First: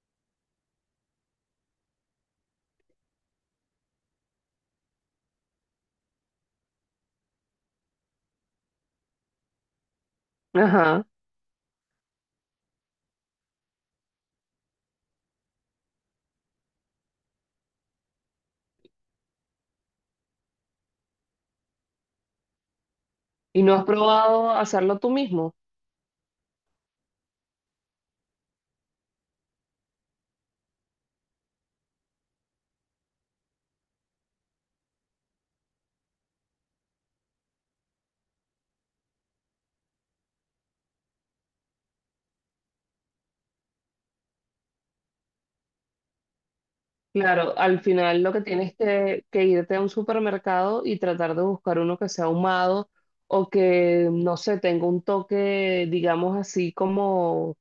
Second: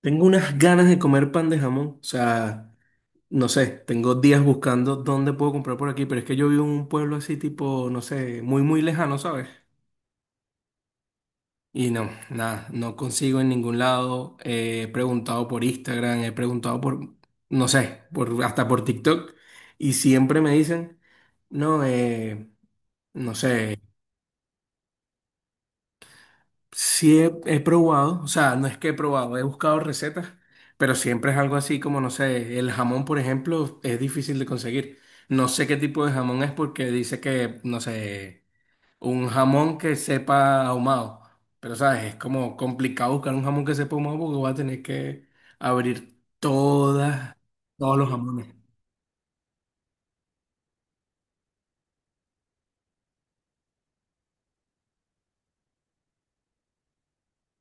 Tengo unas ganas de comer pan de jamón. O sea, no sé, tengo días buscando dónde puedo comprar por aquí, pero es que yo vivo en un pueblo así tipo, no sé, muy, muy lejano, ¿sabes? Ajá. Y no, nada, no consigo en ningún lado. He preguntado por Instagram, he preguntado por, no sé, por, hasta por TikTok. Y siempre me dicen, no, no Y no sé. has probado hacerlo tú mismo. Sí he probado, o sea, no es que he probado, he buscado recetas, pero siempre es algo así como, no sé, el jamón, por ejemplo, es difícil de conseguir. No sé qué tipo de jamón es porque dice que, no sé, un jamón que sepa ahumado, pero sabes, es como complicado buscar un jamón que sepa ahumado porque vas a tener que abrir todas, Claro, al todos los final lo que jamones. tienes que irte a un supermercado y tratar de buscar uno que sea ahumado o que, no sé, tenga un toque, digamos así, como,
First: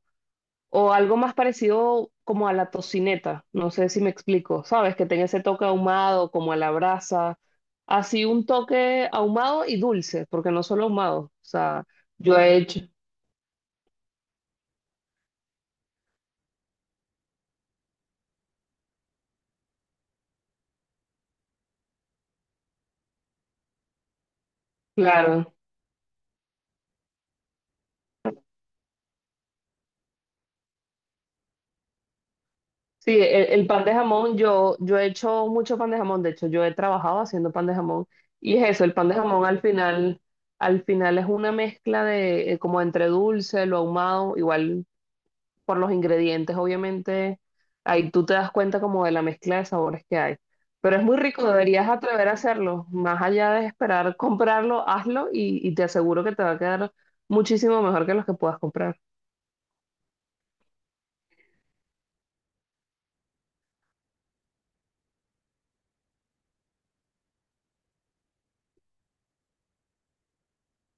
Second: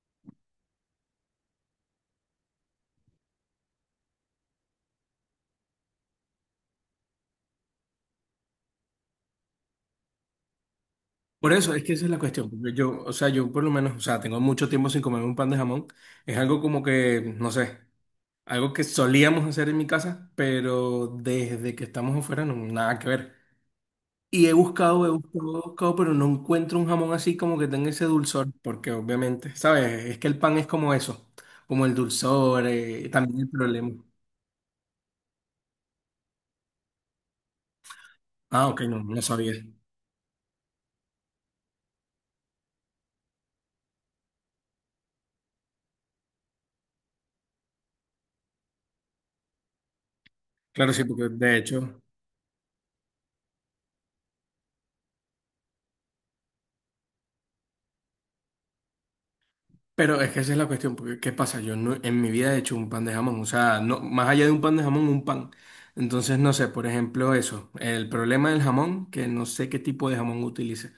o algo más parecido como a la tocineta. No sé si me explico, ¿sabes? Que tenga ese toque ahumado, como a la brasa. Así un toque ahumado y dulce, porque no solo ahumado. O Por eso, es sea, que esa es la yo cuestión. he Porque hecho, yo, o sea, yo por lo menos, o sea, tengo mucho tiempo sin comer un pan de jamón. Es algo como que, no sé. Algo que solíamos hacer en mi casa, pero desde que estamos afuera no, nada que ver. Y he buscado, he claro. buscado, he buscado, pero no encuentro un jamón así como que tenga ese dulzor, porque obviamente, ¿sabes? Es que el pan es como eso, como el dulzor, Sí, también el el pan problema. de jamón, yo he hecho mucho pan de jamón, de hecho yo he trabajado haciendo pan de jamón y Ah, es ok, eso, el no, pan de no jamón sabía. al final es una mezcla de como entre dulce, lo ahumado, igual por los ingredientes, obviamente, ahí tú te das cuenta como de la mezcla de sabores que hay. Claro, Pero es sí, muy porque rico, de deberías hecho, atrever a hacerlo, más allá de esperar comprarlo, hazlo y te aseguro que te va a quedar muchísimo mejor que los que puedas comprar. pero es que esa es la cuestión, porque ¿qué pasa? Yo no, en mi vida he hecho un pan de jamón, o sea, no, más allá de un pan de jamón, un pan. Entonces, no sé, por ejemplo, eso, el problema del jamón, que no sé qué tipo de jamón utilice,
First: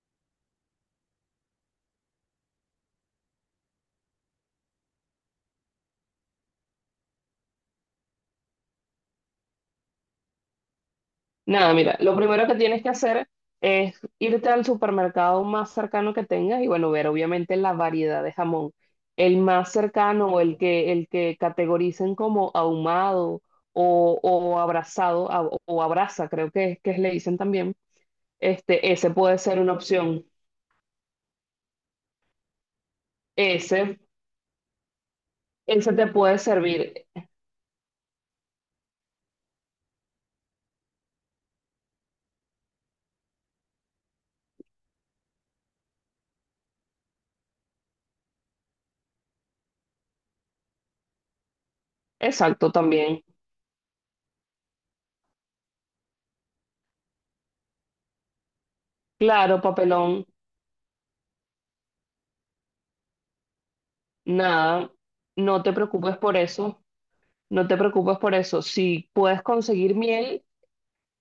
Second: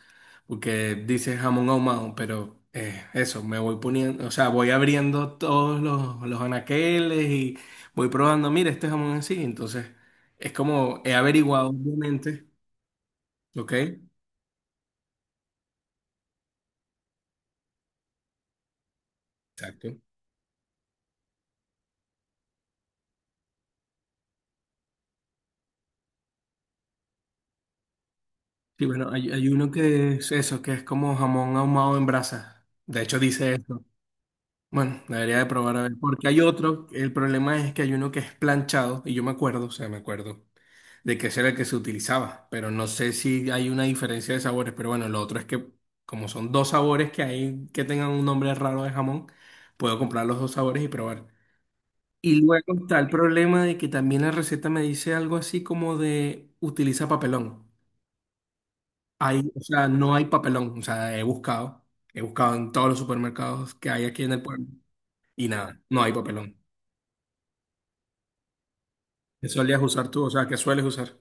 porque dice jamón ahumado, pero eso, me voy poniendo, o sea, voy abriendo todos los anaqueles y voy probando, mira, este jamón así, entonces, es como he averiguado, Nada, mira, lo primero obviamente, que tienes que hacer ¿ok? es irte al supermercado más cercano que tengas y bueno, ver obviamente la variedad de jamón. El más Exacto. cercano o el que categoricen como ahumado o abraza, creo que le dicen también, Sí, bueno, ese hay, puede hay ser uno una que opción. es eso, que es como jamón ahumado en brasa. De hecho, dice eso. Ese, Bueno, debería de probar a ver. ese te Porque puede hay otro, servir. el problema es que hay uno que es planchado, y yo me acuerdo, o sea, me acuerdo de que ese era el que se utilizaba, pero no sé si hay una diferencia de sabores. Pero bueno, lo otro es que, como son dos sabores que hay que tengan un nombre raro de jamón, puedo comprar los dos sabores y probar. Y luego Exacto, está el también. problema de que también la receta me dice algo así como de utiliza papelón. Hay, Claro, o sea, papelón, no hay papelón. O sea, he buscado en todos los supermercados que hay aquí en el pueblo nada, y no te nada, no hay preocupes por papelón. eso. No te preocupes por eso. Si puedes ¿Qué solías conseguir usar tú? O miel, sea, ¿qué sueles usar?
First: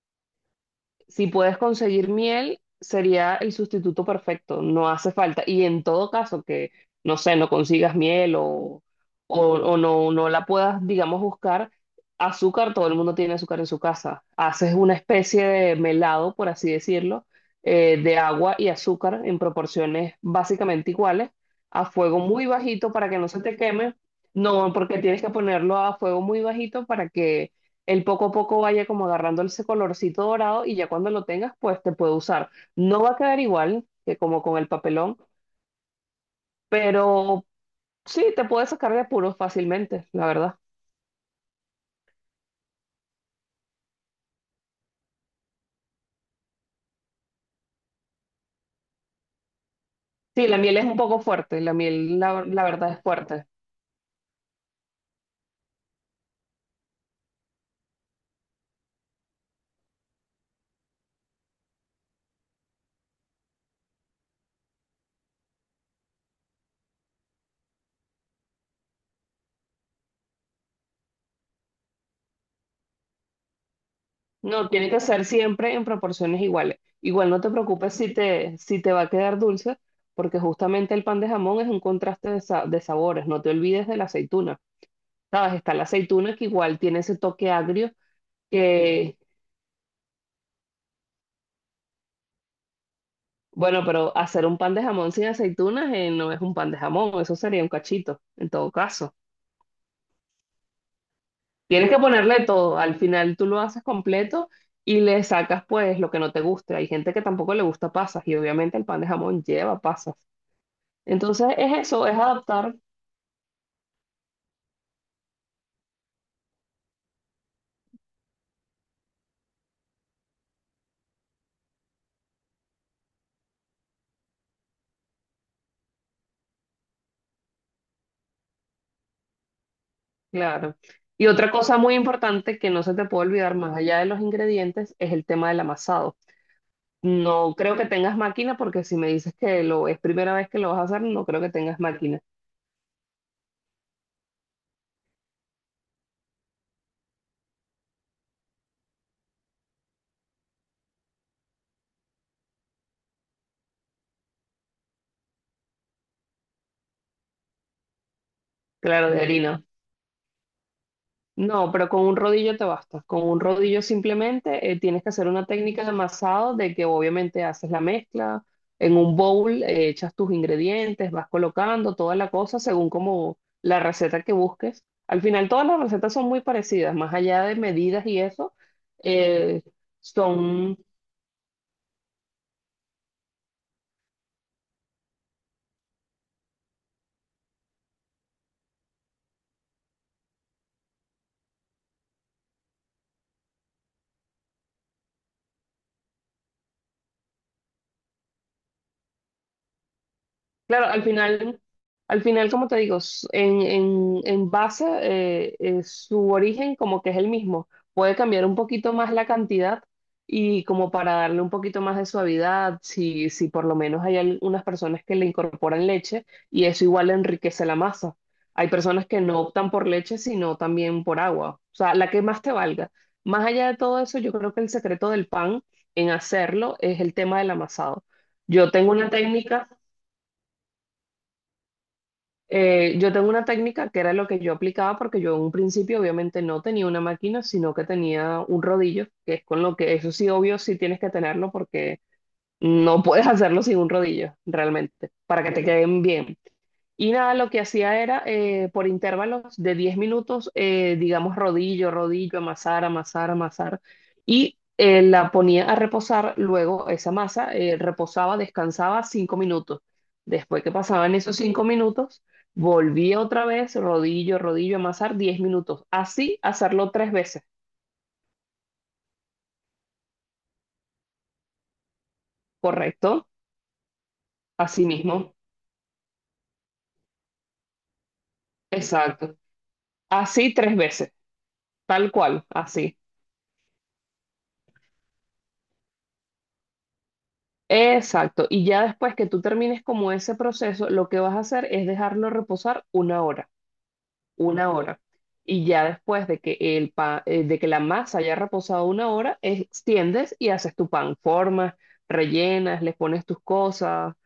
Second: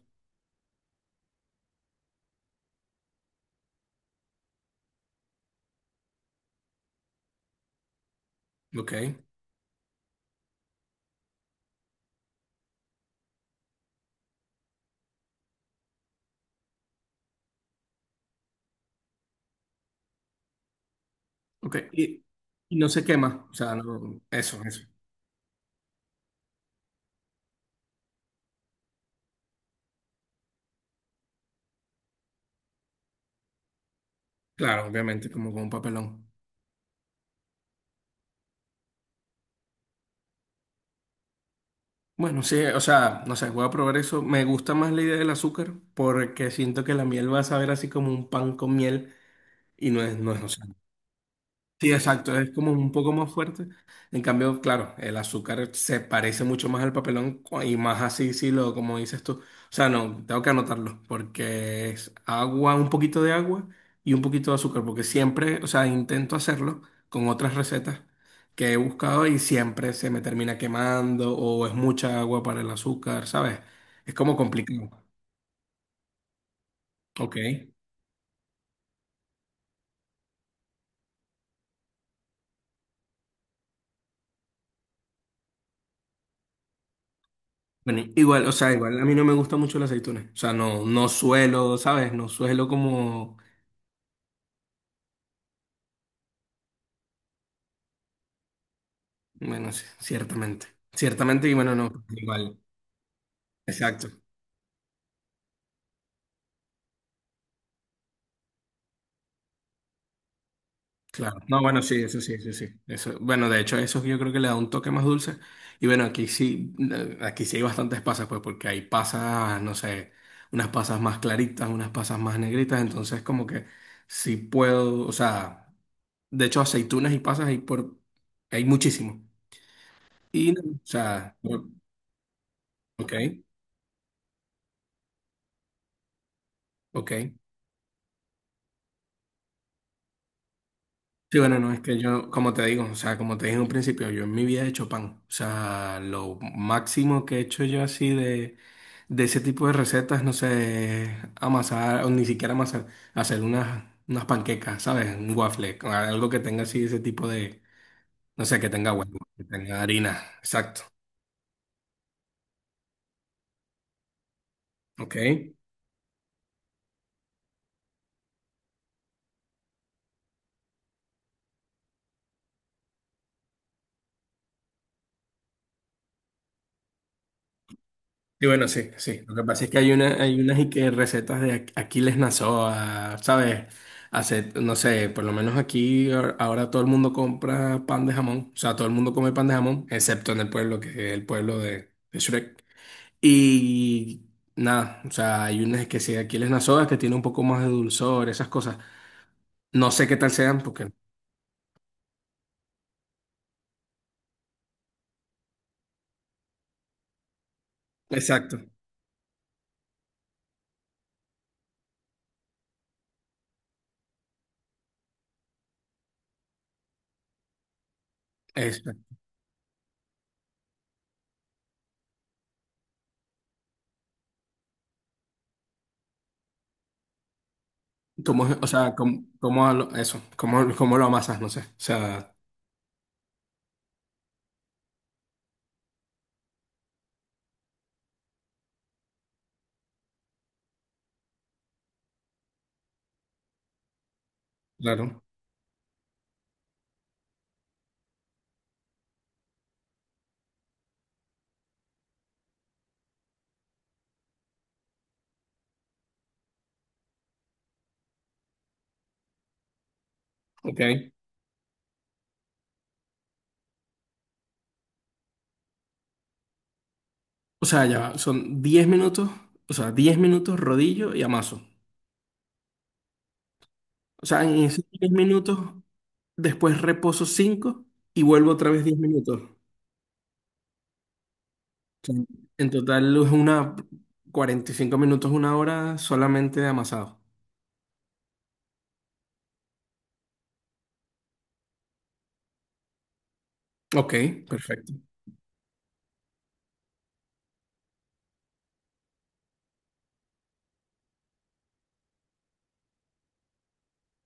Si puedes conseguir miel, sería el sustituto perfecto, no hace falta. Y en todo caso que, no sé, no consigas miel o, Ok, o no la puedas, digamos, buscar, azúcar, todo el mundo tiene azúcar en su casa. Haces una especie de melado, por así decirlo, de agua y azúcar en proporciones básicamente iguales, ok. a fuego Y, muy y no bajito se para que no se quema. O te sea, queme. Eso, No, eso. porque tienes que ponerlo a fuego muy bajito para que el poco a poco vaya como agarrando ese colorcito dorado y ya cuando lo tengas, pues te puede usar. No va a quedar igual que como con el Claro, papelón, obviamente, como con un papelón. pero sí, te puedes sacar de apuros fácilmente, la verdad. Bueno, sí, o sea, no sé, voy a probar eso. Me gusta más la idea del azúcar porque siento que la miel va a saber así como un pan con miel y no es, Sí, o la sea, miel es un poco fuerte, la sí, miel, exacto, la, es la como verdad, un es poco más fuerte. fuerte. En cambio, claro, el azúcar se parece mucho más al papelón y más así, sí, lo, como dices tú. O sea, no, tengo que anotarlo, porque es agua, un poquito de agua y un poquito de azúcar, porque siempre, o sea, intento hacerlo con otras recetas que he buscado y siempre se me termina quemando o es mucha agua para el azúcar, ¿sabes? Es como No, tiene que complicado. ser siempre en proporciones iguales. Igual Ok. no te preocupes si te va a quedar dulce, porque justamente el pan de jamón es un contraste de sabores. No te olvides de la aceituna. ¿Sabes? Está la aceituna que igual tiene ese toque agrio. Bueno, igual, o sea, igual a mí no me gusta mucho las aceitunas. O sea, no, no suelo, ¿sabes? No suelo como Bueno, pero hacer un pan de jamón sin aceitunas no es un pan de jamón, eso sería un cachito, en todo caso. bueno, sí, ciertamente. Ciertamente, y bueno, Tienes que no, ponerle igual. todo, al final tú lo haces Exacto, completo y le sacas pues lo que no te guste. Hay gente que tampoco le gusta pasas y obviamente el pan de jamón lleva pasas. claro. Entonces No, es bueno, sí, eso, es eso sí, eso sí. adaptar, Eso, bueno, de hecho, eso yo creo que le da un toque más dulce. Y bueno, aquí sí hay bastantes pasas, pues, porque hay pasas, no sé, unas pasas más claritas, unas pasas más negritas, entonces como que sí puedo, o sea, de hecho, aceitunas y pasas hay por, hay muchísimo. Y, no, claro. o Y sea, otra cosa muy importante que no se te ok, puede olvidar más allá de los ingredientes es el tema del amasado. ok. No creo que tengas máquina porque si me dices que lo es primera vez que lo vas a hacer, no Sí, creo que bueno, no, tengas es que máquina. yo, como te digo, o sea, como te dije en un principio, yo en mi vida he hecho pan. O sea, lo máximo que he hecho yo así de ese tipo de recetas, no sé, amasar, o ni siquiera amasar, hacer unas panquecas, ¿sabes? Un waffle, con algo que tenga así ese tipo de, no sé, que tenga Claro, huevo, de que harina. tenga harina, exacto, No, pero con un rodillo te basta. Con un rodillo simplemente tienes que ¿ok? hacer una técnica de amasado de que obviamente haces la mezcla. En un bowl echas tus ingredientes, vas colocando toda la cosa según como la receta que busques. Al final todas las recetas son muy parecidas, más allá de medidas y Y eso, bueno, sí, sí. Lo que eh, pasa es que hay una, hay unas y son. que recetas de Aquiles Nazoa, ¿sabes? Hace, no sé, por lo menos aquí ahora todo el mundo compra pan de jamón. O sea, todo el mundo come pan de jamón, excepto en el pueblo, que es el pueblo de Shrek. Y nada, o sea, hay unas que sí, de Aquiles Nazoa, que tiene un poco más de dulzor, esas cosas. No sé qué tal sean, Claro, porque... al final, como te digo, en, en base, su origen como que es el mismo. Puede cambiar un Exacto. poquito más la cantidad y como para darle un poquito más de suavidad, si por lo menos hay algunas personas que le incorporan leche y eso igual enriquece la masa. Hay Eso. personas que no optan por leche, sino también por agua. O sea, la que más te valga. Más allá de todo eso, yo creo que el secreto del pan en hacerlo es el tema del amasado. ¿Cómo, o Yo tengo sea, una cómo, técnica. cómo eso? ¿Cómo lo amasas? No sé. O sea, Yo tengo una técnica que era lo que yo aplicaba porque yo en un principio obviamente no tenía una máquina, sino que tenía un rodillo, que es con lo que eso sí obvio sí tienes que tenerlo porque no puedes hacerlo sin un rodillo realmente, claro. para que te queden bien. Y nada, lo que hacía era por intervalos de 10 minutos, digamos rodillo, rodillo, amasar, amasar, amasar, y la ponía a reposar, luego esa masa reposaba, descansaba 5 minutos. Después que Ok. pasaban esos 5 minutos, volvía otra vez, rodillo, rodillo, amasar 10 minutos. Así hacerlo tres veces, O sea, ya va, son 10 minutos, o sea, 10 minutos rodillo y amaso. ¿correcto? O sea, en esos Así 10 mismo, minutos, después reposo 5 y vuelvo otra vez 10 exacto. minutos. O Así tres veces, tal sea, cual, en así. total es una 45 minutos, una hora solamente de amasado. Exacto. Y ya después que tú termines como ese proceso, lo que vas a hacer es dejarlo reposar una hora, Ok, una perfecto. hora. Y ya después de que la masa haya reposado una hora, extiendes y haces tu pan, formas, rellenas, le pones tus cosas. O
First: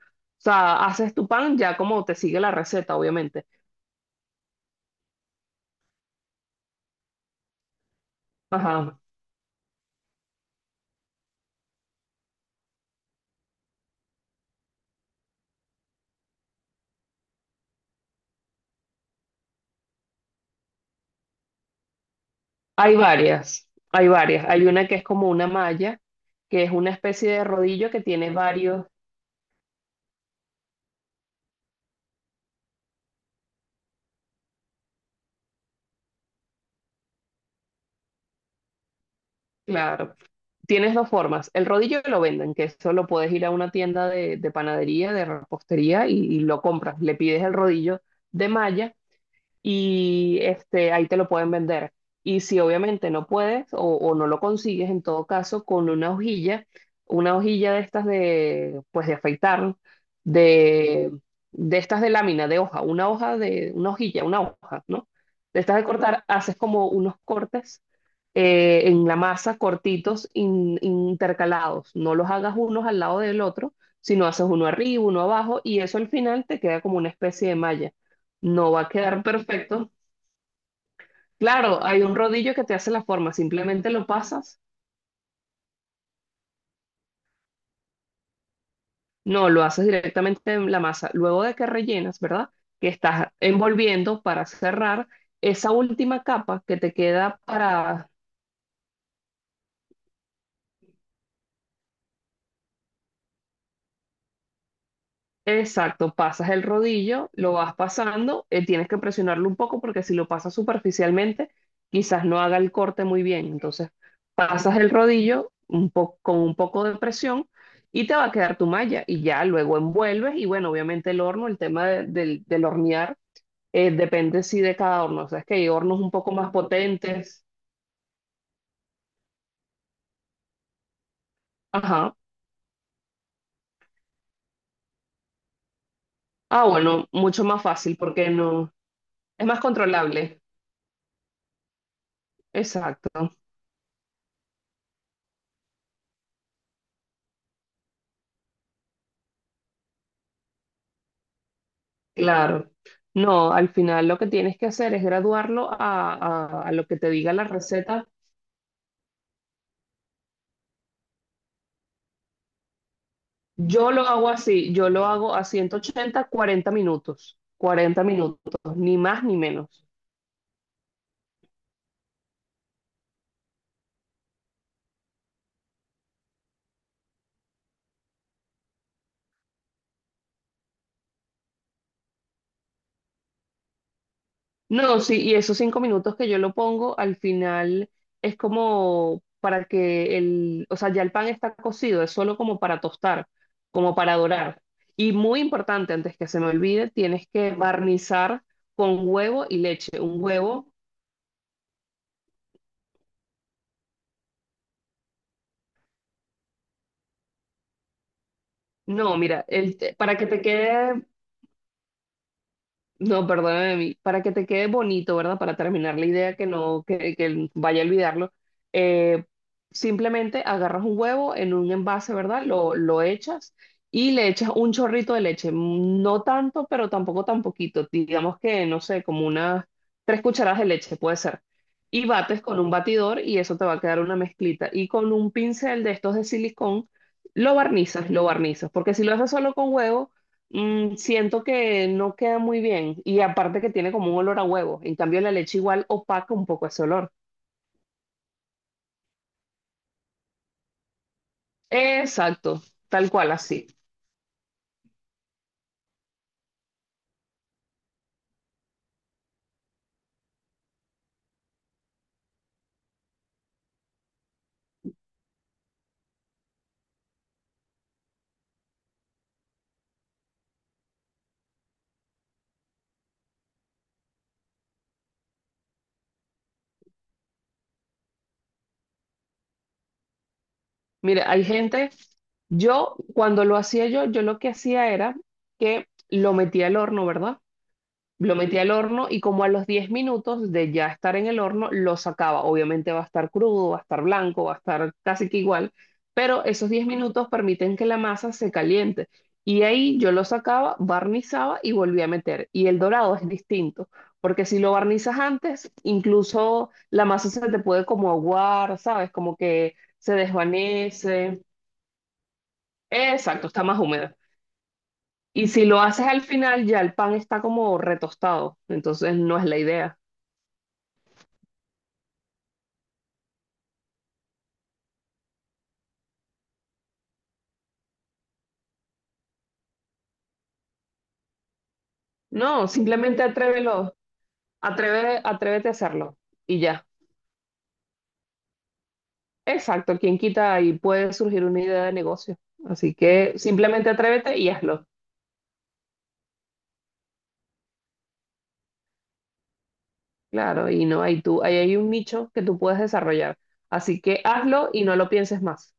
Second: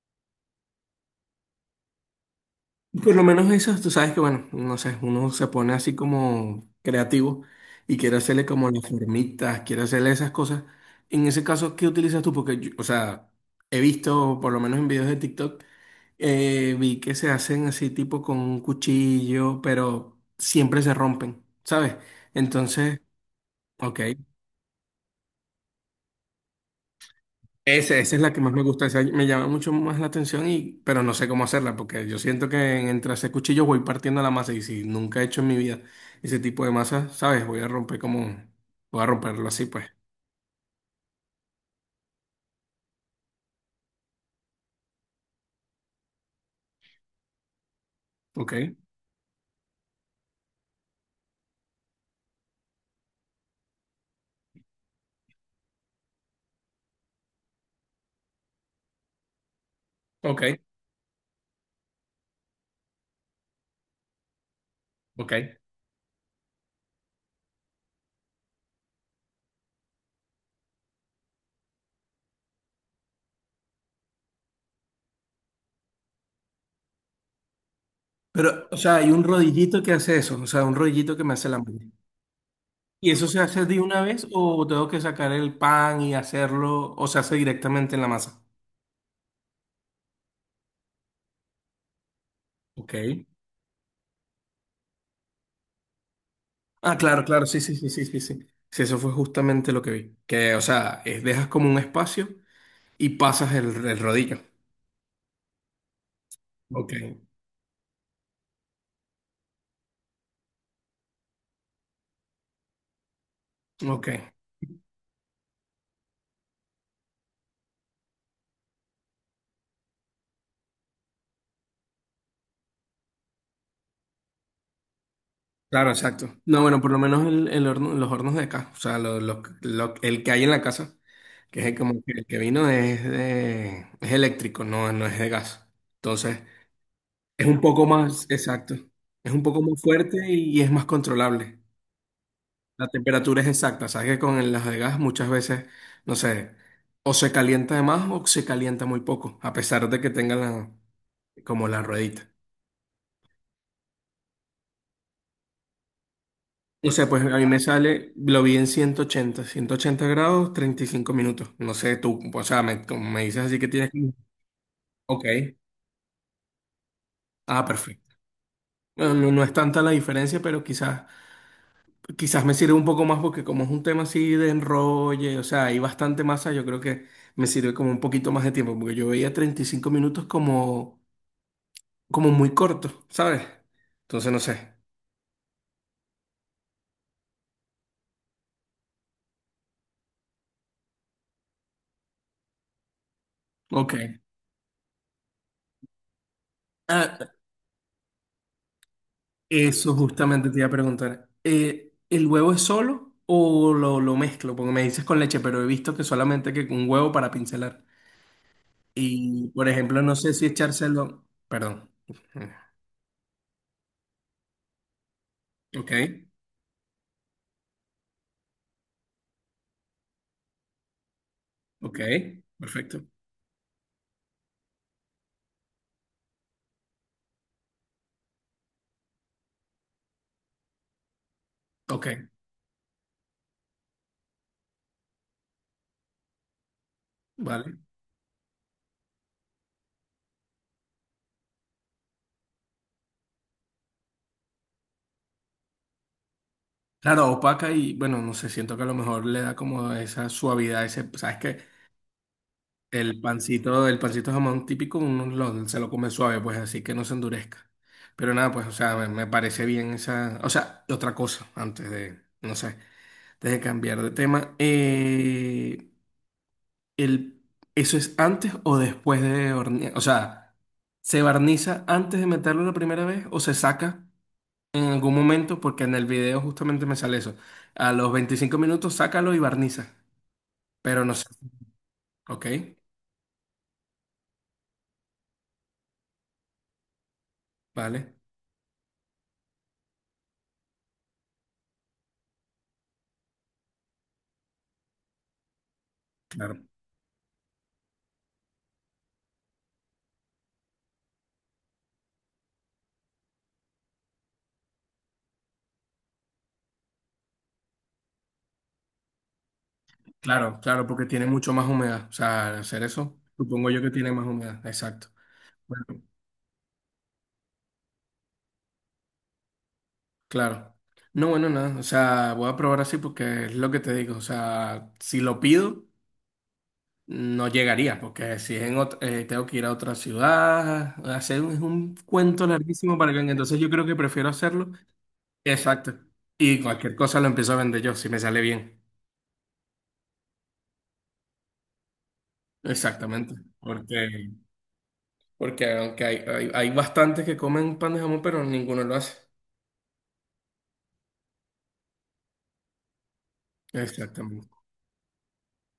sea, haces tu pan ya como te sigue la receta, Por lo obviamente. menos eso, tú sabes que, bueno, no sé, uno se pone así como creativo y quiere hacerle como las Ajá. formitas, quiere hacerle esas cosas. En ese caso, ¿qué utilizas tú? Porque, o sea, he visto, por lo menos en videos de TikTok, vi que se hacen así tipo con un cuchillo, pero siempre se rompen, ¿sabes? Hay Entonces, varias, ok. hay varias. Hay una que es como una malla, que es una especie de rodillo Esa, que esa es tiene la que más me varios. gusta, esa me llama mucho más la atención, pero no sé cómo hacerla, porque yo siento que entre hacer cuchillos voy partiendo la masa, y si nunca he hecho en mi vida ese tipo de masa, ¿sabes? Voy a romper como, voy a romperlo así, pues. Claro. Tienes dos formas. El rodillo lo venden, que eso lo puedes ir a una tienda de panadería, de repostería y lo compras. Le pides el rodillo de Ok, malla y ahí te lo pueden vender. Y si obviamente no puedes o no lo consigues, en todo caso, con una hojilla de estas de, pues de afeitar, ok, de, de estas de lámina, de hoja, una hoja de, una hojilla, una hoja, ¿no? ok. De estas de cortar, haces como unos cortes en la masa cortitos intercalados. No los hagas unos al lado del otro, sino haces uno arriba, uno abajo y eso al final te queda como una especie de malla. Pero, No o va a sea, hay quedar un rodillito perfecto. que hace eso, o sea, un rodillito que me hace la Claro, masa. hay un rodillo que te hace la ¿Y eso forma, se hace de simplemente una lo vez pasas. o tengo que sacar el pan y hacerlo, o se hace directamente en la masa? No, lo haces directamente en la masa. Luego de que rellenas, ¿verdad? Que Ok. estás envolviendo para cerrar esa última capa que te Ah, claro, queda claro, sí, sí, sí, sí, para. sí, sí. Sí, eso fue justamente lo que vi. Que, o sea, dejas como un espacio y pasas el rodillo. Exacto, pasas el Ok, rodillo, lo vas pasando, tienes que presionarlo un poco porque si lo pasas superficialmente, quizás no haga el corte muy bien. Entonces, ok. pasas el rodillo con un poco de presión y te va a quedar tu malla y ya luego envuelves y bueno, obviamente el horno, el tema del hornear, depende sí de cada horno. O sea, es que hay Claro, hornos un poco exacto. más No, bueno, por lo menos potentes. Los hornos de acá, o sea, el que hay en la casa, que es el, como que Ajá. el que vino es es eléctrico, no, no es de gas. Entonces, Ah, bueno, mucho es un más poco fácil más, porque no, exacto, es un es más poco más fuerte controlable. y es más controlable. La Exacto. temperatura es exacta, sabes que con las de gas muchas veces, no sé, o se calienta de más o se calienta muy poco, a pesar de que tengan como la ruedita. Claro. No, al final lo que tienes que hacer es graduarlo a lo No que sé, te pues diga a la mí me receta. sale, lo vi en ciento ochenta grados, 35 minutos. No sé, tú, o sea, me, como me dices así que tienes Yo lo que... hago así, yo lo Ok, hago a 180, 40 minutos, ah, 40 perfecto. minutos, ni No, más no, ni no es tanta menos. la diferencia, pero quizás me sirve un poco más porque como es un tema así de enrolle, o sea, hay bastante masa, yo creo que me sirve como un poquito más de tiempo, porque yo veía 35 minutos como muy corto, ¿sabes? Entonces no sé. No, sí, y esos 5 minutos que yo lo pongo, al final es como para que o sea, ya el pan está cocido, es solo como para tostar, como Ok. para dorar. Y muy importante, antes que se me olvide, tienes Ah, que barnizar con huevo y eso leche, un justamente te iba huevo. a preguntar. ¿El huevo es solo o lo mezclo? Porque me dices con leche, pero he visto que solamente que un huevo para pincelar. No, mira, Y, por ejemplo, para no que sé te si quede, echárselo. Perdón. no, perdóname a mí, para que te quede bonito, ¿verdad? Para Ok, terminar la idea que no, que vaya a olvidarlo, eh, simplemente agarras un huevo en un ok, envase, ¿verdad? Lo perfecto. echas y le echas un chorrito de leche, no tanto, pero tampoco tan poquito, digamos que, no sé, como unas 3 cucharadas de leche puede ser. Y Ok, bates con un batidor y eso te va a quedar una mezclita. Y con un pincel de estos de silicón, vale. Lo barnizas, porque si lo haces solo con huevo, siento que no queda muy bien y aparte que tiene como un olor a huevo. En cambio, la leche igual opaca un poco ese olor. Claro, opaca y bueno, no sé, siento que a lo mejor le da como esa suavidad, ese, ¿sabes qué? Exacto, tal cual así. El pancito de jamón típico, uno se lo come suave, pues así que no se endurezca. Pero nada, pues, o sea, me parece bien esa. O sea, y otra cosa, antes de, no sé, antes de cambiar de tema. El, ¿Eso es antes o después de hornear? O sea, ¿se barniza antes de meterlo la primera vez o se saca en algún momento? Porque en el video justamente me sale eso. A los 25 minutos, sácalo y barniza. Pero no sé. Mira, hay gente, Ok, yo cuando lo hacía yo, lo que hacía era que lo metía al horno, ¿verdad? vale, Lo metí al horno y como a los 10 minutos de ya estar en el horno, lo sacaba. Obviamente va a estar crudo, va a estar blanco, va a estar casi que igual, pero claro. esos 10 minutos permiten que la masa se caliente. Y ahí yo lo sacaba, barnizaba y volví a meter. Y el dorado es distinto, porque si lo barnizas antes, incluso la masa se te puede como aguar, ¿sabes? Como que se Claro, claro, porque tiene desvanece. mucho más humedad. O sea, al hacer eso, Exacto, está supongo más yo que tiene húmeda. más humedad. Exacto. Y si lo Bueno, haces al final, ya el pan está como retostado, entonces no es la idea. claro. No, bueno, nada. O sea, voy a probar así porque es lo que te digo. O sea, si lo pido, no llegaría, porque si es en otra, tengo que ir a otra ciudad, hacer es un cuento No, larguísimo para que simplemente venga. Entonces yo creo atrévelo, que prefiero hacerlo. atreve, atrévete a Exacto. hacerlo y Y ya. cualquier cosa lo empiezo a vender yo, si me sale bien. Exacto, quien quita y puede surgir una idea de negocio. Así Exactamente. que simplemente Porque, atrévete y hazlo. porque aunque hay bastantes que comen pan de jamón, pero ninguno lo hace. Claro, y no hay tú, ahí hay un nicho que tú puedes desarrollar. Así que Exactamente. hazlo y no lo pienses más.